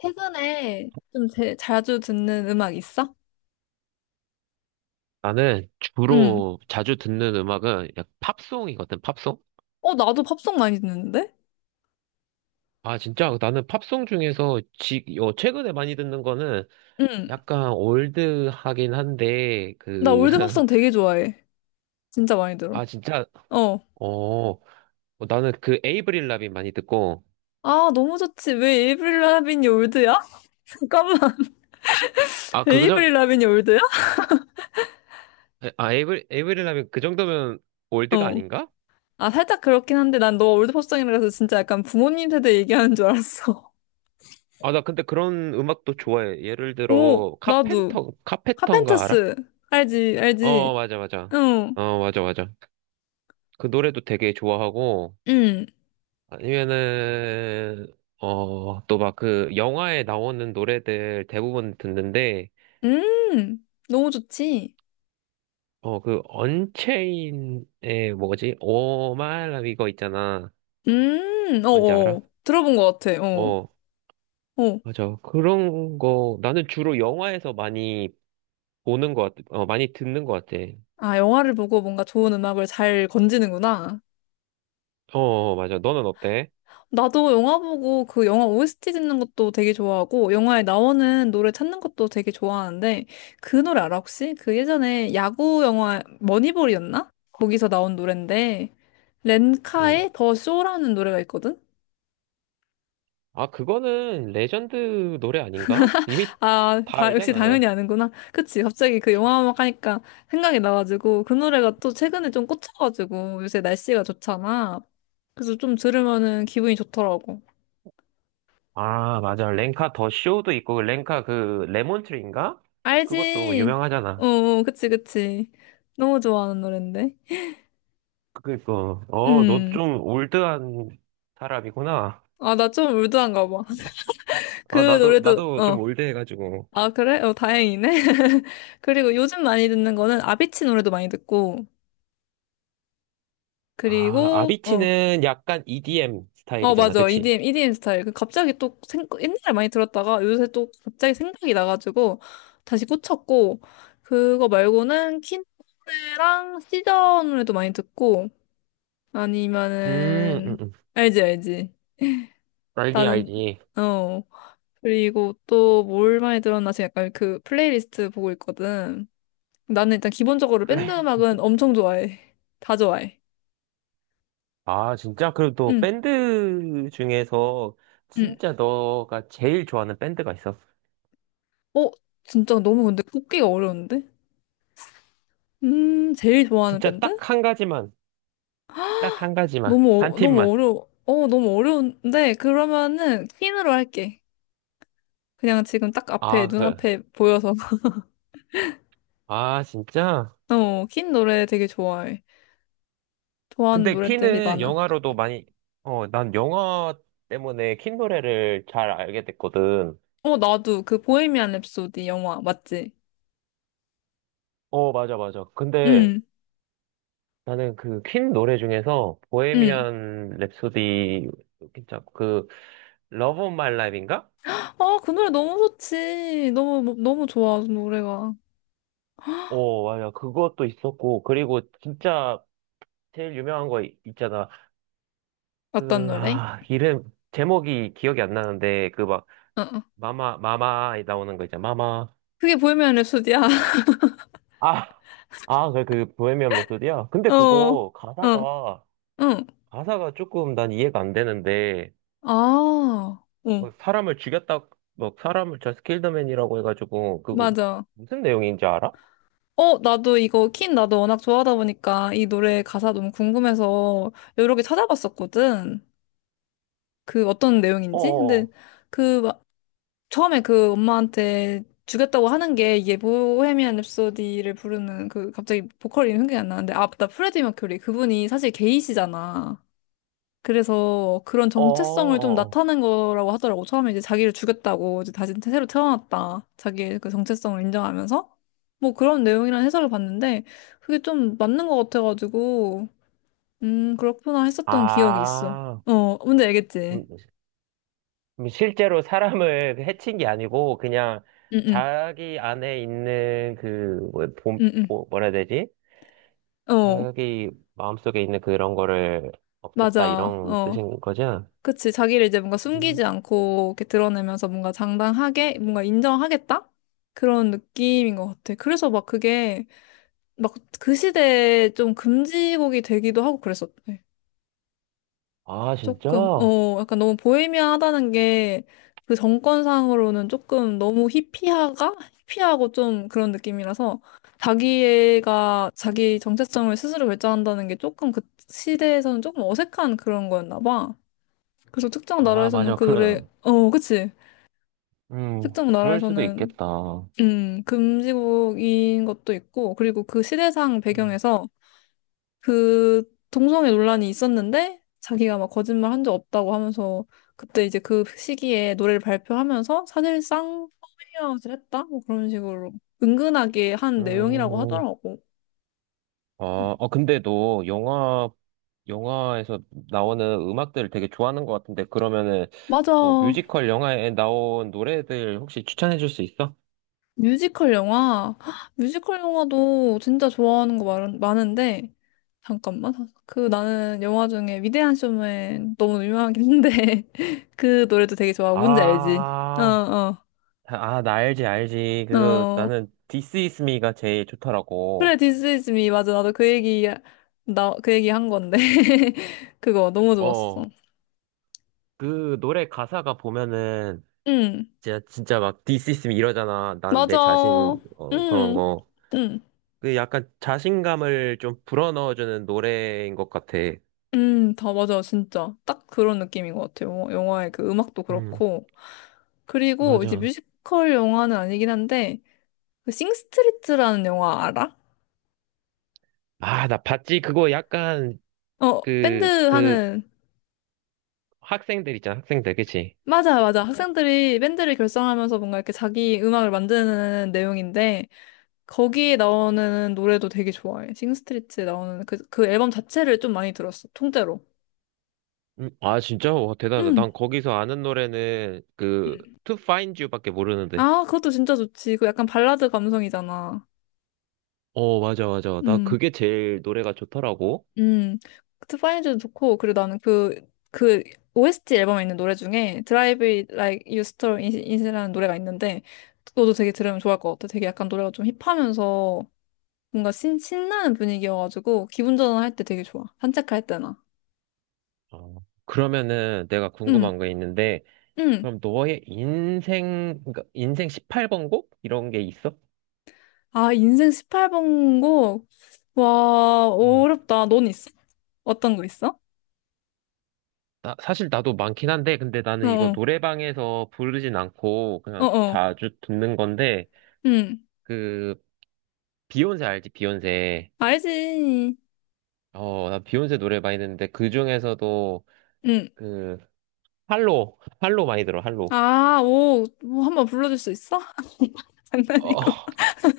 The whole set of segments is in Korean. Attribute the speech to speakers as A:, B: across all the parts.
A: 최근에 좀 자주 듣는 음악 있어?
B: 나는
A: 응.
B: 주로 자주 듣는 음악은 약 팝송이거든, 팝송?
A: 어, 나도 팝송 많이 듣는데?
B: 아, 진짜 나는 팝송 중에서 최근에 많이 듣는 거는
A: 응.
B: 약간 올드하긴 한데,
A: 나
B: 그,
A: 올드 팝송 되게 좋아해. 진짜 많이 들어.
B: 아, 진짜,
A: 어.
B: 어, 어, 나는 그 에이브릴 라빈 많이 듣고,
A: 아, 너무 좋지. 왜 에이브릴 라빈이 올드야? 잠깐만.
B: 아, 그, 정,
A: 에이브릴 라빈이 올드야?
B: 아, 에이브릴 라빈 그 정도면 올드가
A: 어.
B: 아닌가?
A: 아, 살짝 그렇긴 한데 난 너 올드 팝송이라 서 진짜 약간 부모님 세대 얘기하는 줄 알았어.
B: 아, 나 근데 그런 음악도 좋아해. 예를
A: 오,
B: 들어,
A: 나도.
B: 카펜터, 카페터인가 알아?
A: 카펜터스. 알지,
B: 어,
A: 알지.
B: 맞아, 맞아.
A: 응.
B: 어, 맞아, 맞아. 그 노래도 되게 좋아하고,
A: 응.
B: 아니면은, 또 막 그 영화에 나오는 노래들 대부분 듣는데,
A: 음. 너무 좋지.
B: 어, 그 언체인의 뭐지? 오 마이 라 이거 있잖아. 뭔지 알아?
A: 어어. 들어본 것 같아, 어.
B: 어,
A: 어.
B: 맞아. 그런 거, 나는 주로 영화에서 많이 보는 것 같아. 어, 많이 듣는 것 같아.
A: 아, 영화를 보고 뭔가 좋은 음악을 잘 건지는구나.
B: 어, 맞아. 너는 어때?
A: 나도 영화 보고 그 영화 OST 듣는 것도 되게 좋아하고, 영화에 나오는 노래 찾는 것도 되게 좋아하는데, 그 노래 알아, 혹시? 그 예전에 야구 영화 머니볼이었나? 거기서 나온 노랜데,
B: 응.
A: 렌카의 더 쇼라는 노래가 있거든?
B: 아, 그거는 레전드 노래 아닌가? 이미
A: 아,
B: 다
A: 다, 역시
B: 알잖아.
A: 당연히 아는구나. 그치, 갑자기 그 영화 음악 하니까 생각이 나가지고, 그 노래가 또 최근에 좀 꽂혀가지고, 요새 날씨가 좋잖아. 그래서 좀 들으면은 기분이 좋더라고.
B: 아, 맞아. 렌카 더 쇼도 있고, 렌카 그, 레몬트리인가? 그것도
A: 알지? 어,
B: 유명하잖아.
A: 어, 그치, 그치. 너무 좋아하는 노랜데.
B: 그니까, 어, 너
A: 음.
B: 좀 올드한 사람이구나.
A: 아, 나 좀 울드한가 봐.
B: 아,
A: 그 노래도,
B: 나도 좀
A: 어.
B: 올드해가지고.
A: 아, 그래? 어, 다행이네. 그리고 요즘 많이 듣는 거는 아비치 노래도 많이 듣고,
B: 아,
A: 그리고, 어.
B: 아비치는 약간 EDM
A: 어,
B: 스타일이잖아.
A: 맞아.
B: 그치?
A: EDM, EDM 스타일. 그 갑자기 또, 옛날에 많이 들었다가 요새 또 갑자기 생각이 나가지고 다시 꽂혔고, 그거 말고는 퀸 노래랑 시저 노래도 많이 듣고,
B: 음, 음,
A: 아니면은,
B: 음.
A: 알지, 알지.
B: 알지,
A: 나는,
B: 알지.
A: 어. 그리고 또 뭘 많이 들었나? 지금 약간 그 플레이리스트 보고 있거든. 나는 일단 기본적으로 밴드
B: 그래.
A: 음악은 엄청 좋아해. 다 좋아해.
B: 아, 진짜? 그리고 또
A: 응,
B: 밴드 중에서
A: 응.
B: 진짜 너가 제일 좋아하는 밴드가 있어.
A: 어, 진짜 너무 근데 꼽기가 어려운데? 제일 좋아하는
B: 진짜
A: 밴드?
B: 딱 한 가지만, 딱 한 가지만,
A: 너무,
B: 한
A: 너무
B: 팀만.
A: 어려워. 어, 너무 어려운데? 그러면은 퀸으로 할게. 그냥 지금 딱 앞에,
B: 아, 그,
A: 눈앞에 보여서.
B: 아, 진짜?
A: 어, 퀸 노래 되게 좋아해. 좋아하는
B: 근데
A: 노래들이
B: 키는
A: 많아.
B: 영화로도 많이, 어, 난 영화 때문에 킨 노래를 잘 알게 됐거든.
A: 어, 나도 그 보헤미안 랩소디 영화 맞지?
B: 어, 맞아, 맞아. 근데
A: 응,
B: 나는 그 퀸 노래 중에서
A: 응.
B: 보헤미안 랩소디, 진짜 그, 러브 온 마이 라이프인가?
A: 아, 그 노래 너무 좋지. 너무, 너무 좋아, 그 노래가.
B: 어, 맞아. 그것도 있었고, 그리고 진짜 제일 유명한 거 있잖아.
A: 어떤
B: 그,
A: 노래?
B: 아, 이름, 제목이 기억이 안 나는데, 그 막,
A: 어, 어.
B: 마마 나오는 거 있잖아. 마마.
A: 그게 보헤미안 랩소디야.
B: 아, 아, 보헤미안 랩소디야? 근데
A: 어,
B: 그거,
A: 어, 응.
B: 가사가 조금 난 이해가 안 되는데,
A: 아,
B: 뭐
A: 응,
B: 사람을 죽였다, 뭐, 사람을 저 스킬더맨이라고 해가지고, 그거,
A: 맞아.
B: 무슨 내용인지 알아?
A: 어, 나도 이거, 퀸 나도 워낙 좋아하다 보니까 이 노래 가사 너무 궁금해서 여러 개 찾아봤었거든. 그 어떤 내용인지? 근데
B: 어어어,
A: 그, 막 처음에 그 엄마한테 주겠다고 하는 게 이게 보헤미안 랩소디를 부르는 그 갑자기 보컬 이름 생각이 안 나는데 아, 맞다. 프레디 머큐리. 그분이 사실 게이시잖아. 그래서 그런 정체성을 좀
B: 어어어.
A: 나타낸 거라고 하더라고. 처음에 이제 자기를 죽였다고 이제 다시 새로 태어났다. 자기의 그 정체성을 인정하면서 뭐 그런 내용이라는 해설을 봤는데 그게 좀 맞는 것 같아가지고 그렇구나 했었던 기억이 있어.
B: 아,
A: 어 뭔지 알겠지?
B: 음, 실제로 사람을 해친 게 아니고, 그냥,
A: 응응
B: 자기 안에 있는 그, 뭐,
A: 응응
B: 뭐라 해야 되지?
A: 어
B: 자기 마음속에 있는 그런 거를 없앴다,
A: 맞아
B: 이런
A: 어
B: 뜻인 거지?
A: 그치 자기를 이제 뭔가 숨기지 않고 이렇게 드러내면서 뭔가 장당하게 뭔가 인정하겠다 그런 느낌인 것 같아. 그래서 막 그게 막 그 시대에 좀 금지곡이 되기도 하고 그랬었대.
B: 아,
A: 조금,
B: 진짜?
A: 어, 약간 너무 보헤미안하다는 게 그 정권상으로는 조금 너무 히피하가? 히피하고 좀 그런 느낌이라서 자기가 자기 정체성을 스스로 결정한다는 게 조금 그 시대에서는 조금 어색한 그런 거였나 봐. 그래서 특정
B: 아,
A: 나라에서는
B: 맞아.
A: 그 노래,
B: 그런,
A: 어, 그치. 특정
B: 그럴 수도
A: 나라에서는,
B: 있겠다.
A: 금지곡인 것도 있고, 그리고 그 시대상
B: 음.
A: 배경에서 그 동성애 논란이 있었는데 자기가 막 거짓말 한 적 없다고 하면서 그때 이제 그 시기에 노래를 발표하면서 사실상 컴밍아웃을 했다? 뭐 그런 식으로 은근하게 한 내용이라고
B: 음,
A: 하더라고.
B: 아, 어, 근데 너 영화, 영화에서 나오는 음악들을 되게 좋아하는 것 같은데, 그러면은,
A: 맞아.
B: 뭐, 뮤지컬 영화에 나온 노래들 혹시 추천해 줄 수 있어?
A: 뮤지컬 영화. 헉, 뮤지컬 영화도 진짜 좋아하는 거 많은데 잠깐만. 그 나는 영화 중에 위대한 쇼맨 너무 유명하긴 한데 그 노래도 되게 좋아. 뭔지 알지? 어,
B: 아,
A: 어.
B: 아, 나 알지, 알지. 그,
A: 어,
B: 나는 This Is Me가 제일
A: 그래,
B: 좋더라고.
A: This is me. 맞아. 나도 그 얘기, 나, 그 얘기 한 건데. 그거 너무 좋았어.
B: 어, 그 노래 가사가 보면은,
A: 응,
B: 진짜 막 디스 있으면 이러잖아. 난 내
A: 맞아.
B: 자신, 어, 그런
A: 응,
B: 거.
A: 응,
B: 그 약간 자신감을 좀 불어넣어주는 노래인 것 같아.
A: 응, 다 맞아. 진짜. 딱 그런 느낌인 것 같아요. 영화의 그 음악도
B: 음,
A: 그렇고. 그리고 이제
B: 맞아.
A: 뮤지컬 영화는 아니긴 한데, 그 싱스트리트라는 영화 알아?
B: 아, 나 봤지. 그거 약간,
A: 어, 밴드
B: 그, 그,
A: 하는,
B: 학생들 있잖아. 학생들, 그치?
A: 맞아, 맞아. 학생들이 밴드를 결성하면서 뭔가 이렇게 자기 음악을 만드는 내용인데, 거기에 나오는 노래도 되게 좋아해. 싱스트리트에 나오는 그, 그 앨범 자체를 좀 많이 들었어. 통째로.
B: 아, 진짜? 와, 대단하다.
A: 응.
B: 난 거기서 아는 노래는 그,
A: 응.
B: To Find You밖에 모르는데.
A: 아, 그것도 진짜 좋지. 그 약간 발라드 감성이잖아.
B: 어, 맞아, 맞아. 나
A: 응.
B: 그게 제일 노래가 좋더라고.
A: 응. 트파인즈도 좋고, 그리고 나는 그, 그, OST 앨범에 있는 노래 중에 Drive It Like You Stole It It이라는 노래가 있는데, 그것도 되게 들으면 좋을 것 같아. 되게 약간 노래가 좀 힙하면서 뭔가 신나는 분위기여가지고, 기분 전환할 때 되게 좋아. 산책할 때나.
B: 어. 그러면은 내가
A: 응.
B: 궁금한 거 있는데,
A: 응.
B: 그럼 너의 인생, 그러니까 인생 18번 곡? 이런 게 있어?
A: 아, 인생 18번고? 와,
B: 음.
A: 어렵다. 넌 있어? 어떤 거 있어?
B: 나, 사실 나도 많긴 한데, 근데 나는 이거
A: 어어,
B: 노래방에서 부르진 않고, 그냥
A: 어어,
B: 자주 듣는 건데,
A: 응,
B: 그, 비욘세 알지? 비욘세.
A: 알지.
B: 어, 나 비욘세 노래 많이 듣는데, 그 중에서도,
A: 응.
B: 그, 할로 많이 들어, 할로.
A: 아, 오, 뭐 한번 불러줄 수 있어?
B: 어,
A: 장난이고.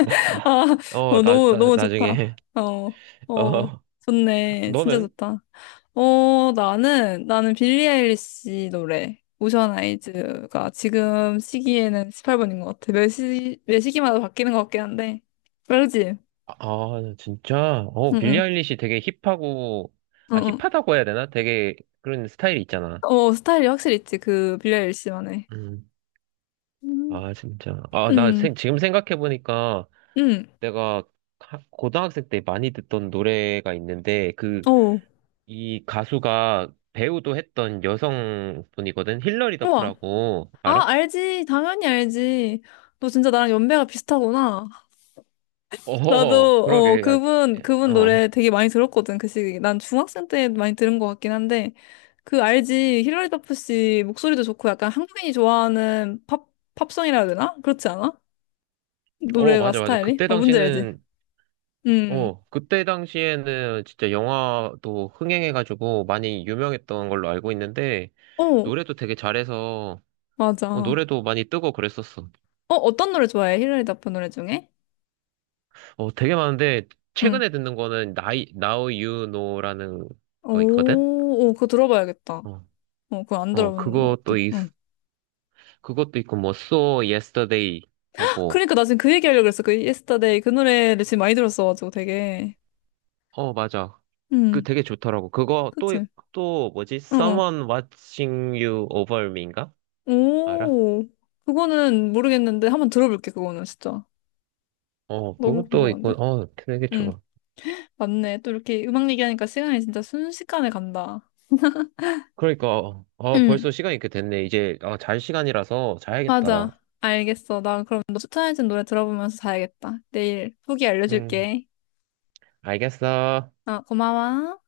B: 나, 나,
A: 아,
B: 어,
A: 어, 너무, 너무
B: 나중에.
A: 좋다. 어, 어,
B: 어,
A: 좋네. 진짜
B: 너는?
A: 좋다. 어, 나는, 나는 빌리 아일리시 노래. 오션 아이즈가 지금 시기에는 18번인 것 같아. 매 시, 매 시기마다 바뀌는 것 같긴 한데. 알지?
B: 아, 진짜? 어,
A: 응,
B: 빌리
A: 응.
B: 아일리시 되게 힙하고,
A: 어,
B: 아,
A: 어,
B: 힙하다고 해야 되나? 되게 그런 스타일이 있잖아.
A: 어, 스타일이 확실히 있지, 그, 빌리 아일리시만의.
B: 음.
A: 음.
B: 아, 진짜. 아,
A: 음,
B: 지금 생각해보니까
A: 음,
B: 내가 고등학생 때 많이 듣던 노래가 있는데, 그,
A: 어,
B: 이 가수가 배우도 했던 여성분이거든? 힐러리
A: 우와.
B: 더프라고,
A: 아,
B: 알아?
A: 알지. 당연히 알지. 너 진짜 나랑 연배가 비슷하구나. 나도,
B: 어,
A: 어,
B: 그러게.
A: 그분, 그분
B: 어,
A: 노래 되게 많이 들었거든, 그 시기. 난 중학생 때 많이 들은 것 같긴 한데, 그 알지. 힐러리 더프 씨 목소리도 좋고, 약간 한국인이 좋아하는 팝, 팝송이라 해야 되나? 그렇지 않아? 노래가
B: 맞아, 맞아.
A: 스타일이?
B: 그때
A: 어, 뭔지 알지?
B: 당시는
A: 음,
B: 어, 그때 당시에는 진짜 영화도 흥행해가지고 많이 유명했던 걸로 알고 있는데,
A: 어,
B: 노래도 되게 잘해서,
A: 맞아.
B: 어,
A: 어,
B: 노래도 많이 뜨고 그랬었어.
A: 어떤 노래 좋아해? 힐러리 더프 노래 중에?
B: 어, 되게 많은데,
A: 응.
B: 최근에 듣는 거는 나이, Now You Know라는 거 있거든?
A: 오, 오, 그거 들어봐야겠다.
B: 어,
A: 어, 그거 안 들어본 것
B: 그것도
A: 같아. 응.
B: 그것도 있고, 뭐, So Yesterday 하고,
A: 그러니까 나 지금 그 얘기하려고 그랬어. 그 Yesterday 그 노래를 지금 많이 들었어가지고 되게.
B: 어, 맞아. 그
A: 응,
B: 되게 좋더라고. 그거 또,
A: 그치?
B: 또 뭐지?
A: 어, 어.
B: Someone Watching You Over Me인가? 알아?
A: 오, 그거는 모르겠는데 한번 들어볼게, 그거는 진짜.
B: 어,
A: 너무
B: 그것도 있고,
A: 궁금한데?
B: 어, 되게
A: 응,
B: 좋아.
A: 맞네. 또 이렇게 음악 얘기하니까 시간이 진짜 순식간에 간다.
B: 그러니까, 아,
A: 응,
B: 벌써 시간이 이렇게 됐네. 이제, 아, 잘 시간이라서 자야겠다.
A: 맞아. 알겠어. 나 그럼 너 추천해준 노래 들어보면서 자야겠다. 내일 후기
B: 음.
A: 알려줄게.
B: 알겠어.
A: 어, 고마워.